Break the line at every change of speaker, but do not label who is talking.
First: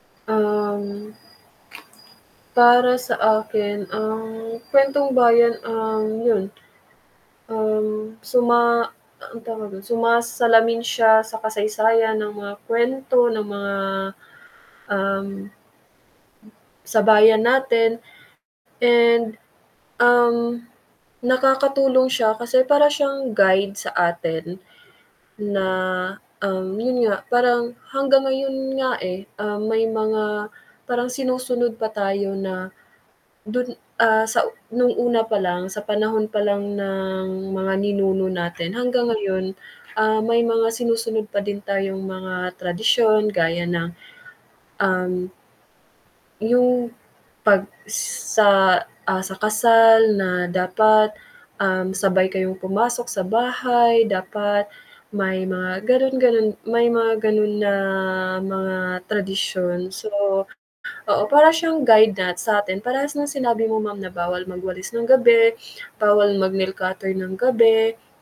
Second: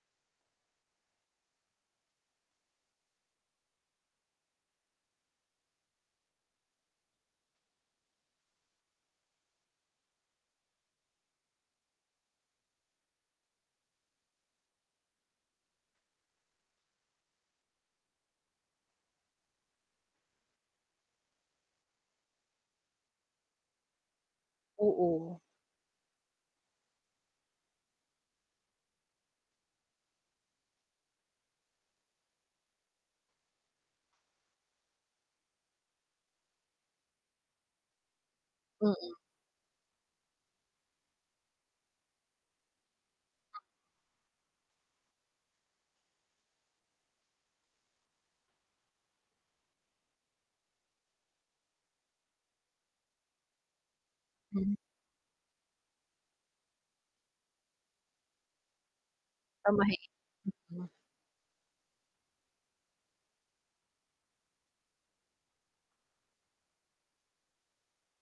Um. Para sa akin ang kwentong bayan ang, yun. Ang suma anong tawag dun, sumasalamin siya sa kasaysayan ng mga kuwento ng mga, um, sa bayan natin. And, um, nakakatulong siya kasi para siyang guide, sa atin
Oo.
na, um, yun nga parang hanggang ngayon nga, eh, ah, may mga parang sinusunod pa tayo na dun, ah, sa nung una pa lang sa panahon pa lang ng mga ninuno natin. Hanggang
Mm.
ngayon, ah, may mga sinusunod pa din tayong mga tradisyon. Gaya ng, um, yung pag, sa, ah, sa kasal na dapat, um, sabay kayong pumasok sa bahay, dapat
Hmm.
may mga ganun, ganun. May mga ganun na mga tradisyon. So,
Pamahiin. Mm.
oo para siyang guide na satin, parehas ng sinabi mo ma'am na bawal magwalis ng gabi, bawal mag-nail cutter ng gabi.